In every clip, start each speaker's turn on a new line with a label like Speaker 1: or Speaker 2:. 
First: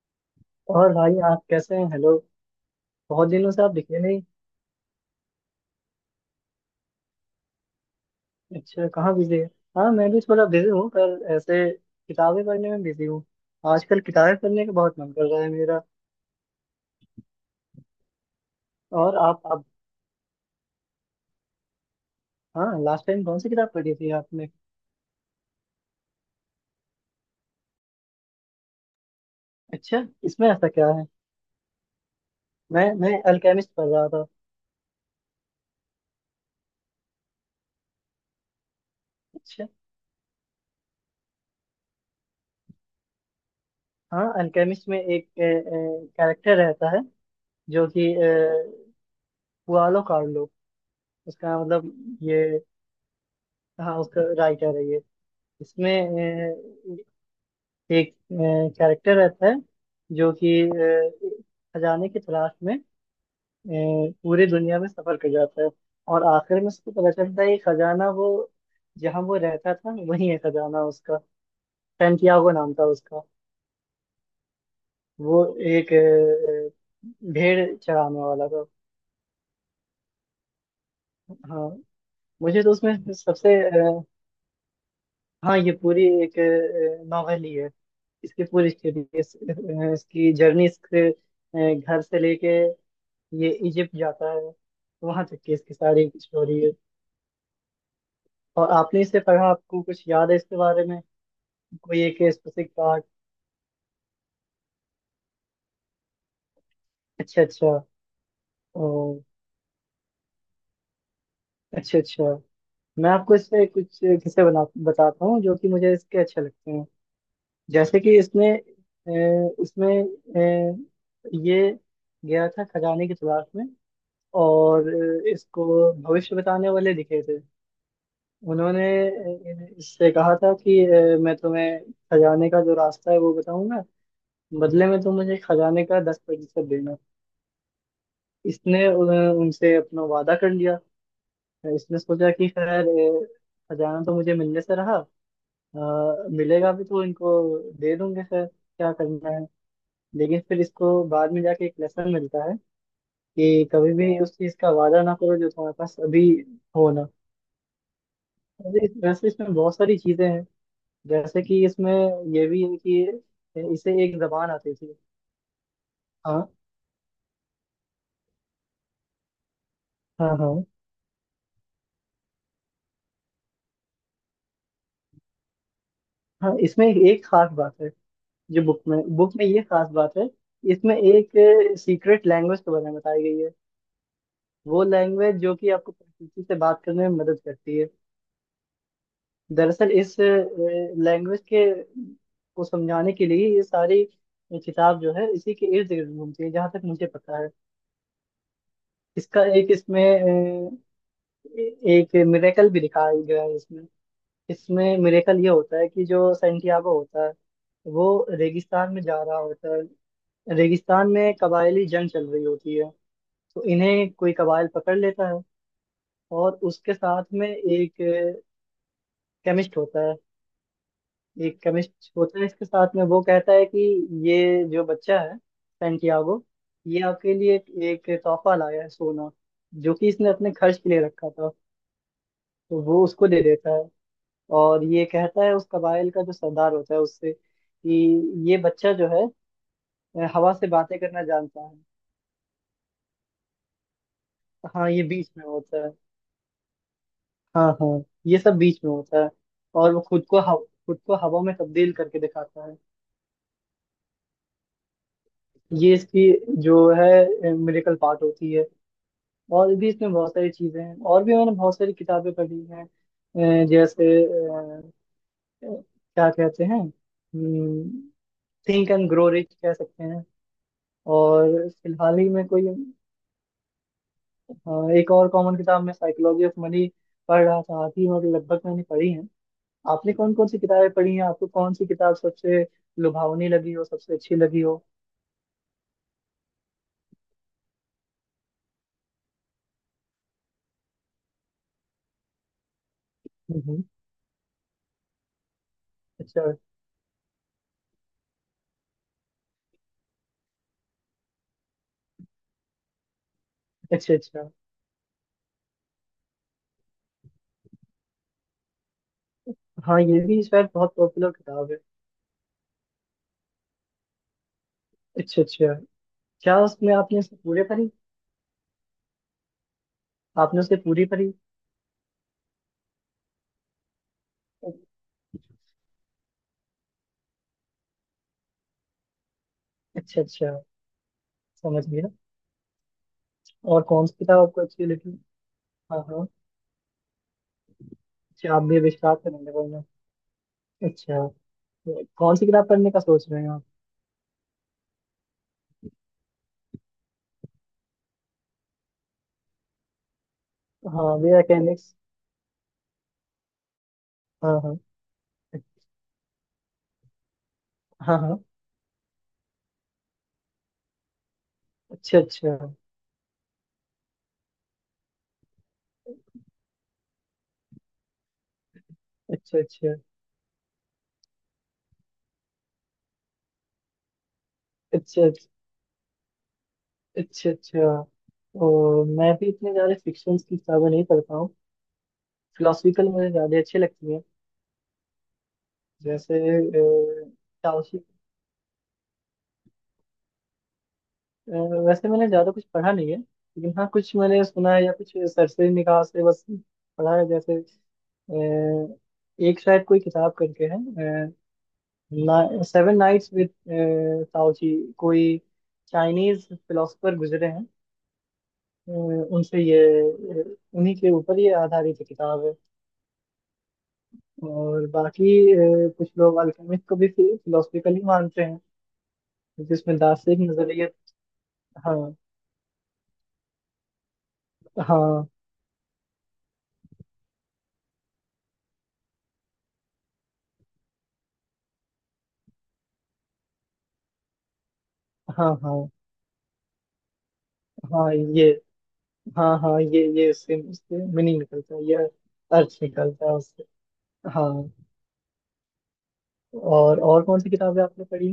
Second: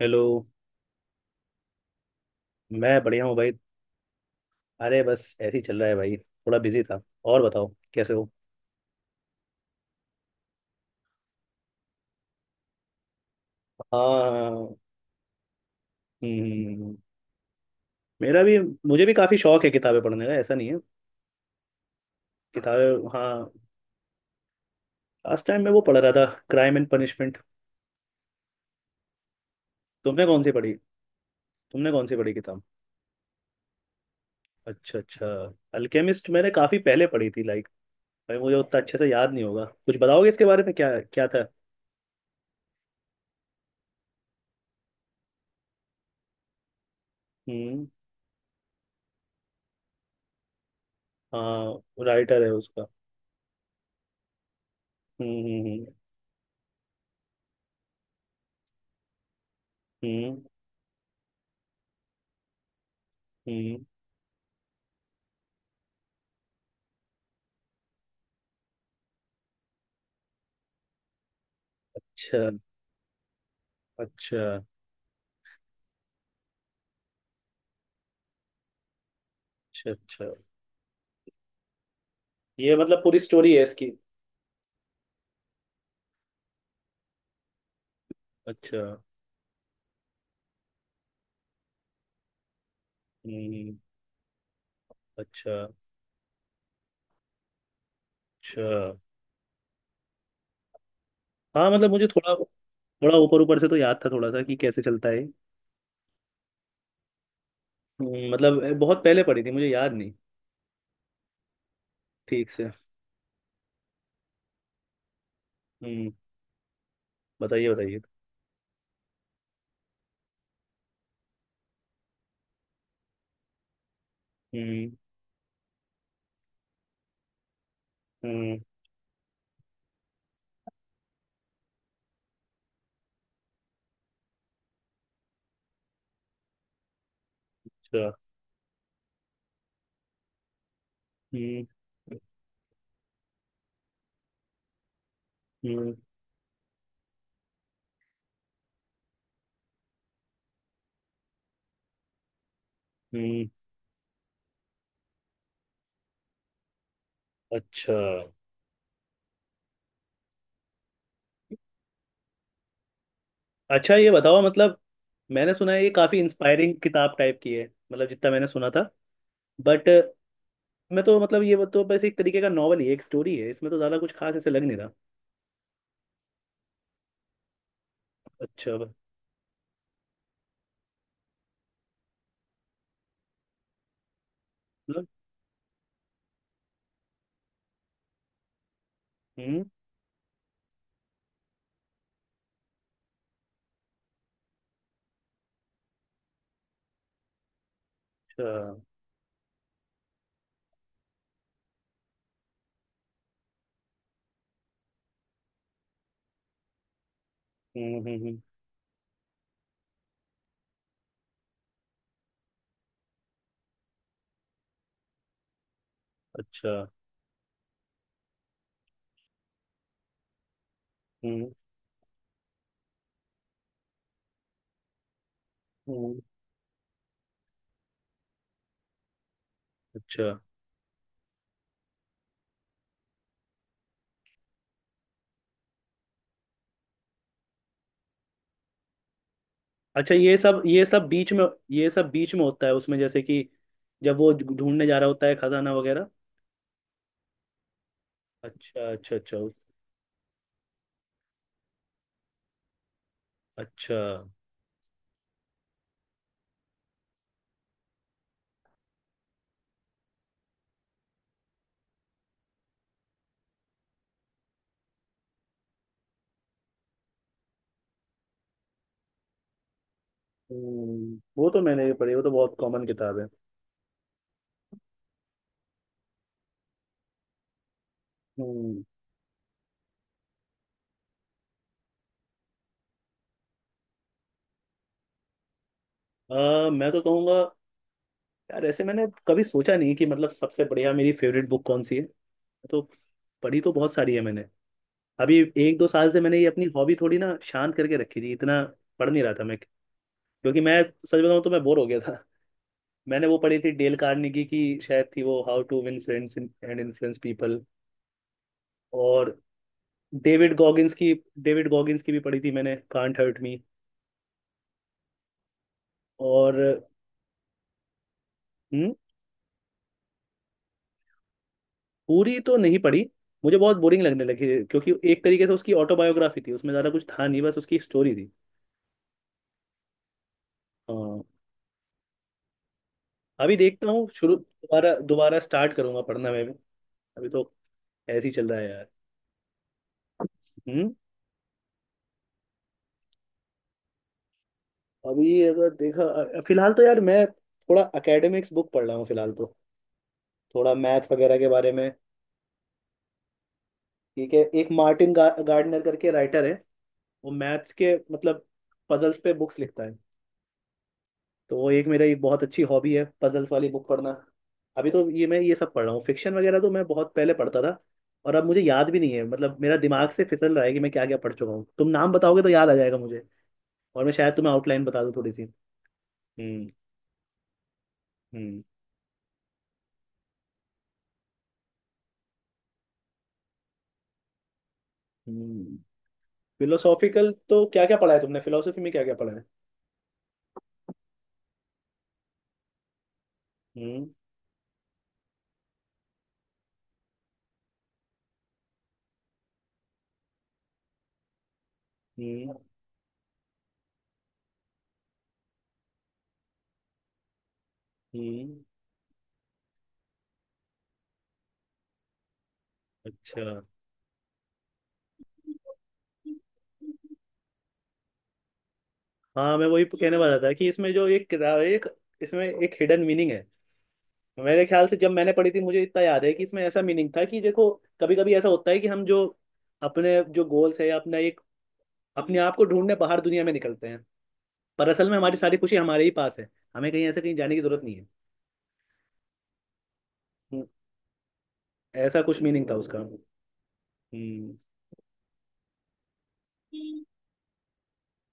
Speaker 1: Hello.
Speaker 2: और भाई आप कैसे हैं, हेलो।
Speaker 1: मैं बढ़िया
Speaker 2: बहुत
Speaker 1: हूँ
Speaker 2: दिनों
Speaker 1: भाई।
Speaker 2: से आप दिखे नहीं।
Speaker 1: अरे बस ऐसे ही चल रहा है भाई, थोड़ा बिजी था। और बताओ, कैसे हो।
Speaker 2: अच्छा, कहाँ बिजी है? हाँ, मैं भी थोड़ा बिजी हूँ पर ऐसे किताबें पढ़ने में बिजी हूँ। आजकल किताबें पढ़ने का
Speaker 1: हाँ।
Speaker 2: बहुत मन कर रहा है मेरा।
Speaker 1: हम्म। मेरा भी। मुझे भी
Speaker 2: और
Speaker 1: काफ़ी
Speaker 2: आप
Speaker 1: शौक
Speaker 2: आप?
Speaker 1: है किताबें पढ़ने का, ऐसा नहीं है।
Speaker 2: हाँ, लास्ट
Speaker 1: किताबें,
Speaker 2: टाइम कौन सी
Speaker 1: हाँ।
Speaker 2: किताब पढ़ी थी आपने?
Speaker 1: लास्ट टाइम मैं वो पढ़ रहा था, क्राइम एंड पनिशमेंट।
Speaker 2: अच्छा,
Speaker 1: तुमने कौन
Speaker 2: इसमें
Speaker 1: सी
Speaker 2: ऐसा
Speaker 1: पढ़ी
Speaker 2: क्या है?
Speaker 1: तुमने कौन सी पढ़ी किताब?
Speaker 2: मैं अल्केमिस्ट पढ़ रहा था।
Speaker 1: अच्छा अच्छा। अल्केमिस्ट मैंने काफ़ी पहले पढ़ी थी। लाइक भाई, मुझे उतना अच्छे से याद नहीं होगा,
Speaker 2: अच्छा।
Speaker 1: कुछ बताओगे इसके बारे में क्या क्या था?
Speaker 2: हाँ, अल्केमिस्ट में एक कैरेक्टर रहता है
Speaker 1: हम्म।
Speaker 2: जो कि पुआलो कार्लो, उसका मतलब
Speaker 1: हाँ,
Speaker 2: ये।
Speaker 1: राइटर है उसका।
Speaker 2: हाँ, उसका राइटर है ये।
Speaker 1: हम्म।
Speaker 2: इसमें एक कैरेक्टर रहता है जो
Speaker 1: हम्म
Speaker 2: कि खजाने की तलाश में अ,
Speaker 1: हम्म।
Speaker 2: पूरी दुनिया में सफर कर जाता है, और आखिर में उसको पता चलता है कि खजाना वो, जहाँ वो रहता था वही है खजाना उसका।
Speaker 1: अच्छा
Speaker 2: सैंटियागो नाम था उसका।
Speaker 1: अच्छा।
Speaker 2: वो एक भेड़ चराने वाला था।
Speaker 1: अच्छा अच्छा।
Speaker 2: हाँ, मुझे तो
Speaker 1: ये मतलब
Speaker 2: उसमें
Speaker 1: पूरी स्टोरी
Speaker 2: सबसे
Speaker 1: है इसकी?
Speaker 2: हाँ ये पूरी एक नॉवेल ही है, इसकी पूरी
Speaker 1: अच्छा।
Speaker 2: स्टोरी। इसकी जर्नी, इसके घर से लेके ये
Speaker 1: हम्म।
Speaker 2: इजिप्ट जाता है, वहां तक की
Speaker 1: अच्छा
Speaker 2: इसकी सारी स्टोरी है।
Speaker 1: अच्छा।
Speaker 2: और आपने इसे पढ़ा, आपको कुछ याद है इसके बारे में?
Speaker 1: हाँ मतलब
Speaker 2: कोई
Speaker 1: मुझे
Speaker 2: एक
Speaker 1: थोड़ा,
Speaker 2: स्पेसिफिक पार्ट?
Speaker 1: थोड़ा ऊपर ऊपर से तो याद था, थोड़ा सा कि कैसे चलता है।
Speaker 2: अच्छा अच्छा।
Speaker 1: मतलब
Speaker 2: ओ,
Speaker 1: बहुत पहले पढ़ी थी, मुझे याद नहीं
Speaker 2: अच्छा अच्छा।
Speaker 1: ठीक से।
Speaker 2: मैं आपको इससे कुछ किस्से बना, बताता हूँ जो कि मुझे
Speaker 1: हम्म।
Speaker 2: इसके अच्छे लगते हैं।
Speaker 1: बताइए
Speaker 2: जैसे
Speaker 1: बताइए।
Speaker 2: कि इसमें अ, इसमें अ, ये गया था खजाने की तलाश में, और
Speaker 1: हम्म
Speaker 2: इसको भविष्य बताने वाले दिखे थे।
Speaker 1: हम्म।
Speaker 2: उन्होंने इससे कहा था कि मैं तुम्हें खजाने का जो रास्ता है वो बताऊंगा, बदले में तुम मुझे खजाने का 10% देना।
Speaker 1: अच्छा।
Speaker 2: इसने उनसे अपना वादा कर लिया।
Speaker 1: हम्म
Speaker 2: इसने सोचा कि खैर खजाना तो मुझे मिलने से रहा,
Speaker 1: हम्म।
Speaker 2: मिलेगा भी तो इनको दे दूंगे, खैर क्या करना है। लेकिन फिर इसको बाद में जाके एक लेसन मिलता है
Speaker 1: हम्म,
Speaker 2: कि कभी भी उस चीज का वादा ना करो जो तुम्हारे पास अभी हो ना।
Speaker 1: अच्छा
Speaker 2: वैसे वैसे इसमें बहुत सारी चीजें हैं। जैसे कि इसमें ये भी है कि
Speaker 1: अच्छा।
Speaker 2: इसे
Speaker 1: ये
Speaker 2: एक
Speaker 1: बताओ
Speaker 2: जबान आती
Speaker 1: मतलब,
Speaker 2: थी।
Speaker 1: मैंने सुना है ये काफ़ी
Speaker 2: हाँ
Speaker 1: इंस्पायरिंग किताब टाइप की है, मतलब जितना मैंने सुना था। बट
Speaker 2: हाँ। हाँ
Speaker 1: मैं तो मतलब, ये तो बस एक तरीके का नॉवल ही है, एक स्टोरी है, इसमें तो ज़्यादा कुछ खास ऐसे लग नहीं रहा।
Speaker 2: हाँ। इसमें एक खास बात है, जो
Speaker 1: अच्छा
Speaker 2: बुक
Speaker 1: मतलब।
Speaker 2: में बुक में ये खास बात है। इसमें एक सीक्रेट लैंग्वेज के बारे में बताई गई है, वो लैंग्वेज जो कि आपको प्रकृति से बात करने में मदद करती है।
Speaker 1: हम्म।
Speaker 2: दरअसल इस लैंग्वेज के, को समझाने के लिए ये सारी किताब जो है इसी के इर्द गिर्द घूमती है, जहाँ तक मुझे पता है।
Speaker 1: अच्छा।
Speaker 2: इसका एक इसमें ए- एक मिरेकल भी दिखाया गया है इसमें। इसमें मिरेकल ये होता है कि जो सैंटियागो होता है
Speaker 1: हम्म हम्म
Speaker 2: वो
Speaker 1: हम्म,
Speaker 2: रेगिस्तान में जा रहा होता है। रेगिस्तान में कबायली जंग चल रही होती है, तो इन्हें कोई कबायल पकड़ लेता है, और
Speaker 1: अच्छा।
Speaker 2: उसके साथ में एक केमिस्ट होता है।
Speaker 1: हम्म
Speaker 2: एक केमिस्ट होता है इसके साथ में, वो कहता है कि ये जो बच्चा है
Speaker 1: हम्म,
Speaker 2: सैंटियागो, ये आपके लिए एक तोहफा लाया है, सोना, जो कि
Speaker 1: अच्छा
Speaker 2: इसने अपने खर्च के लिए रखा था। तो वो उसको दे देता है, और ये कहता है उस कबाइल का जो सरदार होता है उससे कि ये बच्चा जो है
Speaker 1: अच्छा। ये
Speaker 2: हवा
Speaker 1: सब
Speaker 2: से
Speaker 1: ये
Speaker 2: बातें
Speaker 1: सब
Speaker 2: करना
Speaker 1: बीच में।
Speaker 2: जानता है।
Speaker 1: ये सब बीच में होता है उसमें, जैसे कि जब वो ढूंढने
Speaker 2: हाँ,
Speaker 1: जा
Speaker 2: ये
Speaker 1: रहा होता
Speaker 2: बीच
Speaker 1: है
Speaker 2: में
Speaker 1: खजाना
Speaker 2: होता है।
Speaker 1: वगैरह।
Speaker 2: हाँ हाँ, ये सब बीच
Speaker 1: अच्छा
Speaker 2: में
Speaker 1: अच्छा
Speaker 2: होता है।
Speaker 1: अच्छा।
Speaker 2: और वो खुद को खुद को हवा में तब्दील करके दिखाता है।
Speaker 1: अच्छा।
Speaker 2: ये इसकी जो है मेडिकल पार्ट होती है। और भी इसमें बहुत सारी चीजें हैं, और भी मैंने बहुत सारी किताबें पढ़ी हैं। जैसे क्या कहते हैं, थिंक एंड ग्रो रिच कह सकते हैं।
Speaker 1: हम्म, वो तो
Speaker 2: और
Speaker 1: मैंने भी पढ़ी,
Speaker 2: फिलहाल
Speaker 1: वो
Speaker 2: ही
Speaker 1: तो
Speaker 2: में
Speaker 1: बहुत
Speaker 2: कोई
Speaker 1: कॉमन किताब है।
Speaker 2: अ, एक और कॉमन किताब, मैं साइकोलॉजी ऑफ मनी पढ़ रहा था, आधी और लगभग
Speaker 1: हम्म।
Speaker 2: मैंने पढ़ी है। आपने कौन कौन सी किताबें पढ़ी हैं, आपको कौन सी किताब सबसे लुभावनी लगी हो, सबसे अच्छी लगी हो?
Speaker 1: मैं तो कहूँगा, यार ऐसे मैंने कभी सोचा नहीं कि मतलब सबसे बढ़िया मेरी फेवरेट बुक कौन सी है। तो पढ़ी
Speaker 2: हम्म,
Speaker 1: तो
Speaker 2: हम्म।
Speaker 1: बहुत सारी है मैंने। अभी एक दो साल से मैंने
Speaker 2: अच्छा
Speaker 1: ये अपनी हॉबी थोड़ी ना शांत करके रखी थी, इतना पढ़ नहीं रहा था मैं, क्योंकि मैं सच बताऊं तो मैं बोर हो गया था। मैंने वो पढ़ी थी डेल
Speaker 2: अच्छा अच्छा।
Speaker 1: कार्नेगी की, शायद थी वो how to win friends and influence people. और
Speaker 2: हाँ, ये भी
Speaker 1: डेविड
Speaker 2: शायद बहुत
Speaker 1: गॉगिंस की
Speaker 2: पॉपुलर
Speaker 1: डेविड
Speaker 2: किताब है।
Speaker 1: गॉगिंस की भी पढ़ी थी मैंने, कांट हर्ट मी।
Speaker 2: अच्छा अच्छा।
Speaker 1: और
Speaker 2: क्या उसमें आपने उसे पूरे पढ़ी,
Speaker 1: हम्म,
Speaker 2: आपने उसे पूरी पढ़ी?
Speaker 1: पूरी तो नहीं पढ़ी। मुझे बहुत बोरिंग लगने लगी, क्योंकि एक तरीके से उसकी ऑटोबायोग्राफी थी, उसमें ज़्यादा कुछ था नहीं, बस उसकी स्टोरी थी।
Speaker 2: अच्छा अच्छा,
Speaker 1: हाँ।
Speaker 2: समझ गया।
Speaker 1: अभी
Speaker 2: और
Speaker 1: देखता
Speaker 2: कौन
Speaker 1: हूँ,
Speaker 2: सी
Speaker 1: शुरू
Speaker 2: किताब आपको अच्छी
Speaker 1: दोबारा
Speaker 2: लगी?
Speaker 1: दोबारा स्टार्ट करूंगा
Speaker 2: हाँ हाँ।
Speaker 1: पढ़ना मैं भी। अभी तो ऐसे ही चल
Speaker 2: अच्छा,
Speaker 1: रहा
Speaker 2: आप
Speaker 1: है
Speaker 2: भी
Speaker 1: यार।
Speaker 2: विस्तार करेंगे बोलना।
Speaker 1: हम्म।
Speaker 2: अच्छा, तो कौन सी किताब पढ़ने का सोच रहे हैं आप?
Speaker 1: अभी अगर देखा अ- फिलहाल तो यार मैं थोड़ा एकेडमिक्स बुक पढ़ रहा हूँ फिलहाल तो, थोड़ा मैथ्स
Speaker 2: हाँ वे
Speaker 1: वगैरह के बारे में।
Speaker 2: अकेनिक्स।
Speaker 1: ठीक है,
Speaker 2: हाँ
Speaker 1: एक
Speaker 2: हाँ।
Speaker 1: मार्टिन गार्डनर करके राइटर है, वो मैथ्स के
Speaker 2: हाँ हाँ।
Speaker 1: मतलब पजल्स पे बुक्स लिखता है। तो वो एक मेरा
Speaker 2: अच्छा
Speaker 1: एक बहुत
Speaker 2: अच्छा।
Speaker 1: अच्छी हॉबी है, पजल्स वाली बुक पढ़ना। अभी तो ये मैं ये सब पढ़ रहा हूँ, फिक्शन वगैरह तो मैं बहुत पहले पढ़ता था। और अब मुझे याद भी नहीं है,
Speaker 2: अच्छा
Speaker 1: मतलब मेरा
Speaker 2: अच्छा।
Speaker 1: दिमाग से फिसल रहा है कि मैं क्या क्या पढ़ चुका हूँ, तुम नाम बताओगे तो याद आ जाएगा मुझे, और मैं शायद तुम्हें आउटलाइन
Speaker 2: अच्छा
Speaker 1: बता दूँ
Speaker 2: अच्छा।
Speaker 1: थोड़ी सी। हम्म।
Speaker 2: अच्छा अच्छा।
Speaker 1: हम्म।
Speaker 2: और मैं भी इतने ज़्यादा फिक्शन की किताबें नहीं पढ़ता हूँ, फिलोसफिकल मुझे ज़्यादा अच्छी लगती है।
Speaker 1: हम्म।
Speaker 2: जैसे
Speaker 1: फिलोसॉफिकल
Speaker 2: अ,
Speaker 1: तो क्या क्या
Speaker 2: ताओशी,
Speaker 1: पढ़ा है तुमने, फिलोसफी में क्या क्या पढ़ा है?
Speaker 2: अ, वैसे मैंने ज़्यादा कुछ पढ़ा नहीं है लेकिन हाँ
Speaker 1: हम्म।
Speaker 2: कुछ मैंने सुना है या कुछ सरसरी निगाह से बस पढ़ा है। जैसे एक शायद कोई किताब करके है,
Speaker 1: हम्म।
Speaker 2: सेवन नाइट्स विद, ताओची कोई चाइनीज फिलोसफर गुजरे हैं,
Speaker 1: हम्म।
Speaker 2: उनसे ये उन्हीं के ऊपर ये आधारित किताब है।
Speaker 1: अच्छा।
Speaker 2: और बाकी कुछ लोग अल्केमिस्ट को भी फिलोसफिकल ही मानते हैं,
Speaker 1: हाँ, मैं वही
Speaker 2: जिसमें
Speaker 1: कहने वाला
Speaker 2: दार्शनिक
Speaker 1: था कि
Speaker 2: नजरिए।
Speaker 1: इसमें जो एक किताब है, एक,
Speaker 2: हाँ
Speaker 1: इसमें एक हिडन मीनिंग है। मेरे ख्याल से जब
Speaker 2: हाँ।
Speaker 1: मैंने पढ़ी थी, मुझे इतना याद है कि इसमें ऐसा मीनिंग था कि देखो, कभी कभी ऐसा होता है कि हम जो अपने जो गोल्स है, या अपना एक अपने आप को ढूंढने बाहर दुनिया में निकलते हैं, पर असल में हमारी
Speaker 2: हाँ
Speaker 1: सारी खुशी
Speaker 2: हाँ
Speaker 1: हमारे ही पास है, हमें कहीं ऐसे कहीं जाने की जरूरत नहीं है।
Speaker 2: हाँ। ये हाँ हाँ, ये उससे
Speaker 1: हम्म,
Speaker 2: उससे मीनिंग निकलता है ये,
Speaker 1: ऐसा कुछ मीनिंग था
Speaker 2: अर्थ
Speaker 1: उसका।
Speaker 2: निकलता है उससे। हाँ।
Speaker 1: हम्म।
Speaker 2: और कौन सी किताबें आपने पढ़ी?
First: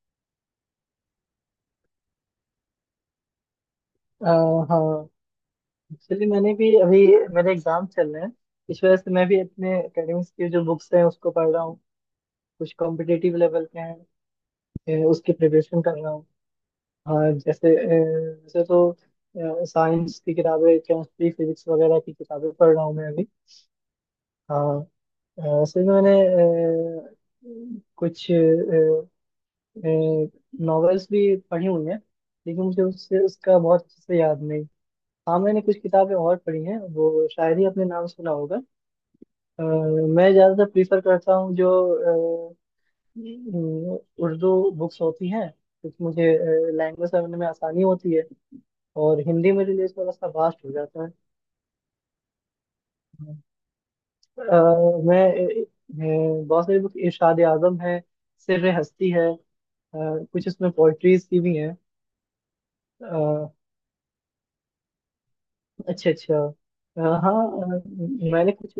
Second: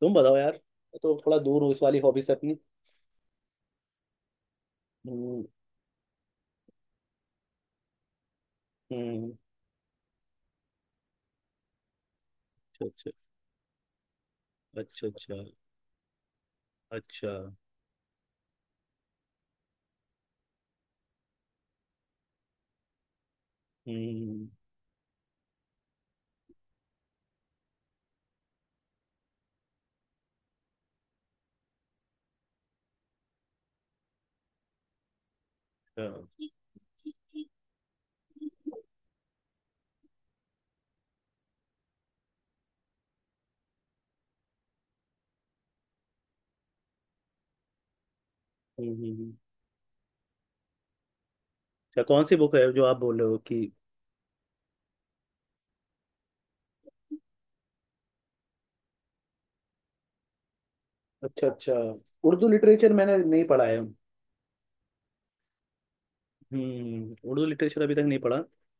Speaker 1: तुम बताओ यार, मैं तो थोड़ा दूर हूँ इस वाली हॉबी से अपनी।
Speaker 2: आ, हाँ,
Speaker 1: हम्म।
Speaker 2: एक्चुअली मैंने भी अभी, मेरे एग्जाम चल रहे हैं, इस वजह से मैं
Speaker 1: हम्म,
Speaker 2: भी अपने एकेडमिक्स की जो बुक्स हैं उसको पढ़ रहा हूँ। कुछ
Speaker 1: अच्छा अच्छा।
Speaker 2: कॉम्पिटिटिव लेवल के हैं,
Speaker 1: अच्छा
Speaker 2: उसकी
Speaker 1: अच्छा।
Speaker 2: प्रिपरेशन कर रहा हूँ। हाँ
Speaker 1: अच्छा।
Speaker 2: जैसे वैसे तो साइंस की किताबें, केमिस्ट्री फिजिक्स वगैरह की किताबें पढ़ रहा हूँ मैं अभी।
Speaker 1: हम्म।
Speaker 2: हाँ। असल में मैंने कुछ नॉवेल्स भी पढ़ी हुई हैं, लेकिन मुझे उससे उसका बहुत अच्छे से याद नहीं। हाँ, मैंने कुछ
Speaker 1: अच्छा।
Speaker 2: किताबें और
Speaker 1: हम्म।
Speaker 2: पढ़ी हैं वो शायरी, अपने नाम सुना होगा। अ, मैं ज़्यादातर प्रीफर करता हूँ जो अ, उर्दू बुक्स होती हैं, क्योंकि मुझे लैंग्वेज समझने में आसानी होती है।
Speaker 1: हम्म।
Speaker 2: और हिंदी में रिलीज थोड़ा सा वास्ट हो जाता है।
Speaker 1: अच्छा, कौन सी बुक है जो आप बोल रहे हो कि?
Speaker 2: मैं बहुत सारी बुक इरशाद आजम है, सिर्र हस्ती है, कुछ इसमें पोइट्रीज की
Speaker 1: अच्छा
Speaker 2: भी
Speaker 1: अच्छा।
Speaker 2: हैं।
Speaker 1: उर्दू लिटरेचर मैंने नहीं
Speaker 2: अ,
Speaker 1: पढ़ा है।
Speaker 2: अच्छा अच्छा। अ,
Speaker 1: हम्म,
Speaker 2: हाँ
Speaker 1: उर्दू लिटरेचर
Speaker 2: अ,
Speaker 1: अभी तक नहीं पढ़ा।
Speaker 2: मैंने कुछ,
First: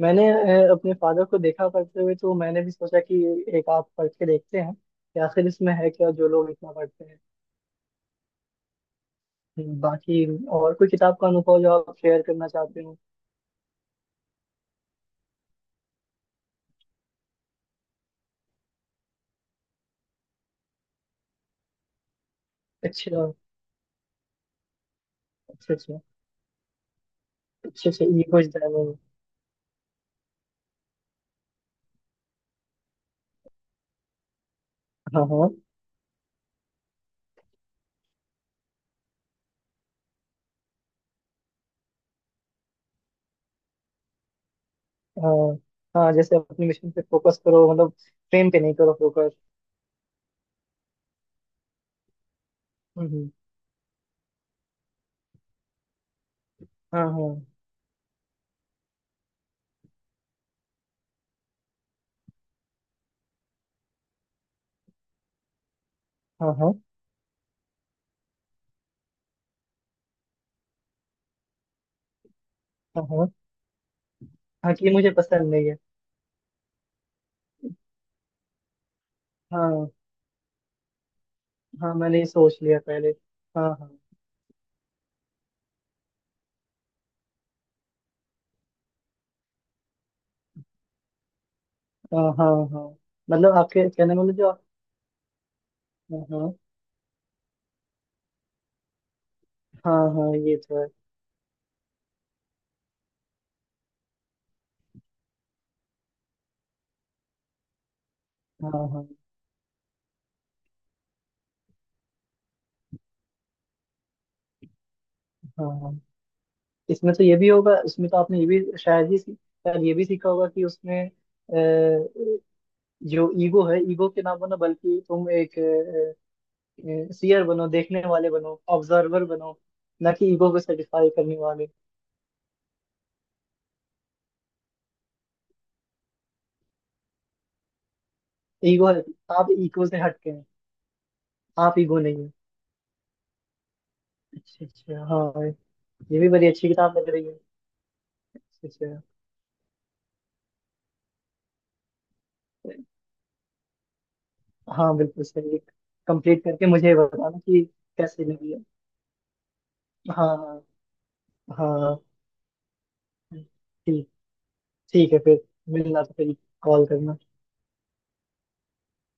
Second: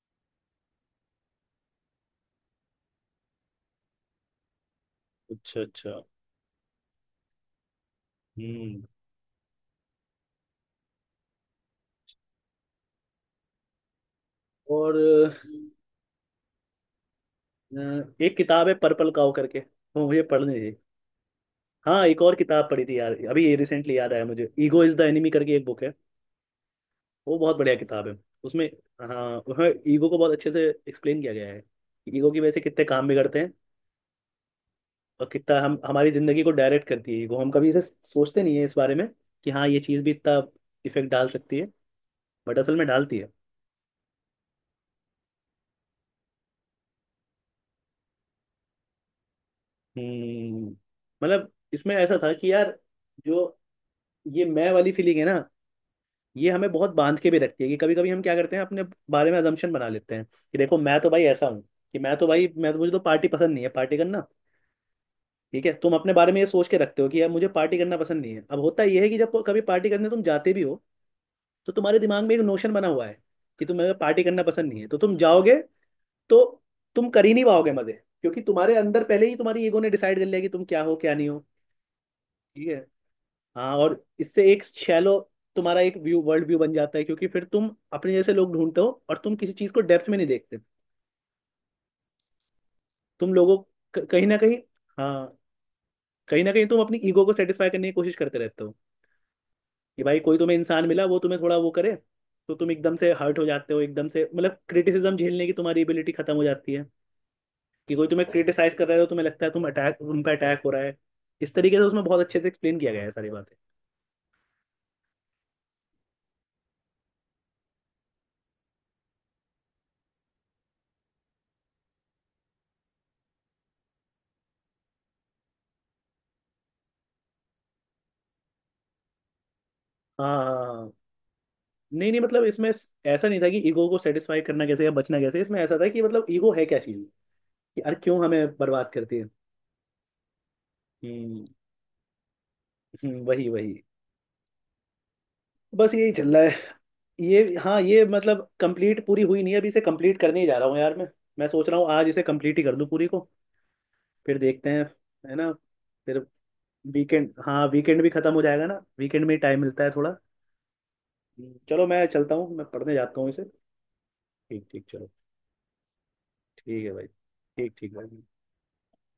Speaker 2: मैंने अपने फादर को देखा पढ़ते हुए, तो मैंने भी सोचा कि एक आप पढ़ के देखते हैं कि आखिर
Speaker 1: अच्छा
Speaker 2: इसमें है
Speaker 1: अच्छा।
Speaker 2: क्या जो लोग इतना पढ़ते हैं।
Speaker 1: हम्म।
Speaker 2: बाकी और कोई किताब का अनुभव जो आप शेयर करना चाहते हो?
Speaker 1: और अ, एक किताब है पर्पल काउ करके, वो मुझे पढ़नी थी। हाँ, एक और किताब पढ़ी थी यार,
Speaker 2: अच्छा।
Speaker 1: अभी ये रिसेंटली याद आया मुझे, ईगो इज द एनिमी करके एक
Speaker 2: अच्छा
Speaker 1: बुक है।
Speaker 2: अच्छा।
Speaker 1: वो बहुत बढ़िया
Speaker 2: अच्छा अच्छा,
Speaker 1: किताब है।
Speaker 2: ये कुछ
Speaker 1: उसमें,
Speaker 2: डायलॉग।
Speaker 1: हाँ उसमें ईगो को बहुत अच्छे से एक्सप्लेन किया गया है, कि ईगो की वजह से कितने काम बिगड़ते हैं,
Speaker 2: हाँ
Speaker 1: और
Speaker 2: हाँ।
Speaker 1: कितना हम हमारी जिंदगी को डायरेक्ट करती है ईगो, हम कभी इसे सोचते नहीं है इस बारे में, कि हाँ ये चीज़ भी इतना इफेक्ट डाल सकती है, बट असल में डालती है।
Speaker 2: हाँ, हाँ जैसे अपने मिशन पे फोकस करो, मतलब फ्रेम पे नहीं करो फोकस।
Speaker 1: हम्म, मतलब इसमें ऐसा था कि यार,
Speaker 2: हम्म।
Speaker 1: जो ये मैं वाली फीलिंग है ना, ये हमें बहुत
Speaker 2: हाँ
Speaker 1: बांध
Speaker 2: हाँ।
Speaker 1: के भी रखती है, कि कभी कभी हम क्या करते हैं, अपने बारे में अजम्पशन बना लेते हैं, कि देखो मैं तो भाई ऐसा हूँ, कि मैं तो भाई, मैं तो मुझे तो पार्टी पसंद नहीं है, पार्टी करना। ठीक है, तुम अपने बारे में ये
Speaker 2: हाँ
Speaker 1: सोच
Speaker 2: हाँ
Speaker 1: के रखते हो कि यार मुझे पार्टी करना पसंद नहीं है, अब होता यह है कि जब कभी पार्टी करने तुम जाते भी हो, तो तुम्हारे दिमाग में एक नोशन बना
Speaker 2: हाँ।
Speaker 1: हुआ है
Speaker 2: हाँ
Speaker 1: कि तुम्हें पार्टी करना पसंद
Speaker 2: हाँ
Speaker 1: नहीं
Speaker 2: कि
Speaker 1: है,
Speaker 2: ये
Speaker 1: तो
Speaker 2: मुझे
Speaker 1: तुम
Speaker 2: पसंद
Speaker 1: जाओगे
Speaker 2: नहीं है।
Speaker 1: तो तुम कर ही नहीं पाओगे मजे, क्योंकि तुम्हारे अंदर पहले ही तुम्हारी ईगो ने
Speaker 2: हाँ
Speaker 1: डिसाइड कर लिया कि तुम क्या हो क्या नहीं हो।
Speaker 2: हाँ, मैंने ये सोच
Speaker 1: ठीक है।
Speaker 2: लिया पहले। हाँ
Speaker 1: हाँ,
Speaker 2: हाँ।
Speaker 1: और इससे एक शैलो तुम्हारा एक व्यू, वर्ल्ड व्यू बन जाता है, क्योंकि फिर तुम अपने जैसे लोग ढूंढते हो और तुम किसी चीज को डेप्थ में नहीं देखते।
Speaker 2: हाँ हाँ। हाँ,
Speaker 1: तुम लोगों,
Speaker 2: मतलब आपके कहने का
Speaker 1: कहीं ना
Speaker 2: मतलब जो
Speaker 1: कहीं,
Speaker 2: आप-।
Speaker 1: हाँ,
Speaker 2: हाँ
Speaker 1: कहीं ना
Speaker 2: हाँ।
Speaker 1: कहीं तुम अपनी ईगो को सेटिस्फाई करने की कोशिश करते रहते हो।
Speaker 2: हाँ
Speaker 1: कि भाई
Speaker 2: हाँ,
Speaker 1: कोई तुम्हें
Speaker 2: ये तो
Speaker 1: इंसान
Speaker 2: है।
Speaker 1: मिला, वो तुम्हें थोड़ा वो करे, तो तुम एकदम से हर्ट हो जाते हो, एकदम से मतलब क्रिटिसिज्म झेलने की तुम्हारी एबिलिटी खत्म हो जाती है, कि कोई तुम्हें
Speaker 2: हाँ
Speaker 1: क्रिटिसाइज कर रहा है तो
Speaker 2: हाँ।
Speaker 1: तुम्हें लगता है तुम पे अटैक हो रहा है। इस तरीके से उसमें बहुत अच्छे से एक्सप्लेन किया गया है सारी बातें।
Speaker 2: हाँ हाँ। इसमें तो ये भी होगा, इसमें तो आपने ये भी शायद ये भी सीखा होगा कि उसमें जो ईगो है, ईगो के ना बनो, बल्कि तुम एक सीयर बनो, देखने वाले बनो, ऑब्जर्वर बनो, ना कि
Speaker 1: हाँ
Speaker 2: ईगो
Speaker 1: हाँ
Speaker 2: को
Speaker 1: हाँ। हाँ।
Speaker 2: सेटिस्फाई करने वाले।
Speaker 1: नहीं नहीं, मतलब इसमें ऐसा नहीं था कि ईगो को सेटिस्फाई करना कैसे या बचना कैसे, इसमें ऐसा था कि मतलब ईगो है क्या चीज़, कि यार क्यों हमें
Speaker 2: ईगो,
Speaker 1: बर्बाद करती है।
Speaker 2: आप ईगो से हटके हैं,
Speaker 1: हम्म।
Speaker 2: आप ईगो नहीं है।
Speaker 1: वही वही।
Speaker 2: अच्छा अच्छा। हाँ,
Speaker 1: बस यही
Speaker 2: ये भी
Speaker 1: चल रहा
Speaker 2: बड़ी
Speaker 1: है।
Speaker 2: अच्छी किताब लग रही है।
Speaker 1: ये हाँ, ये मतलब
Speaker 2: अच्छा अच्छा।
Speaker 1: कंप्लीट पूरी हुई नहीं है, अभी इसे कंप्लीट करने ही जा रहा हूँ यार मैं सोच रहा हूँ आज इसे कंप्लीट ही कर दूँ पूरी को, फिर देखते हैं।
Speaker 2: हाँ, बिल्कुल
Speaker 1: है ना।
Speaker 2: सही।
Speaker 1: फिर
Speaker 2: कंप्लीट करके मुझे
Speaker 1: वीकेंड,
Speaker 2: बताना कि
Speaker 1: हाँ वीकेंड भी
Speaker 2: कैसी
Speaker 1: खत्म हो
Speaker 2: लगी है।
Speaker 1: जाएगा ना, वीकेंड में टाइम मिलता है थोड़ा।
Speaker 2: हाँ। हाँ
Speaker 1: चलो,
Speaker 2: हाँ।
Speaker 1: मैं चलता हूँ, मैं पढ़ने जाता हूँ इसे।
Speaker 2: ठीक।
Speaker 1: ठीक ठीक चलो।
Speaker 2: ठीक है फिर, मिलना तो फिर,
Speaker 1: ठीक
Speaker 2: कॉल
Speaker 1: है भाई।
Speaker 2: करना।
Speaker 1: ठीक ठीक भाई।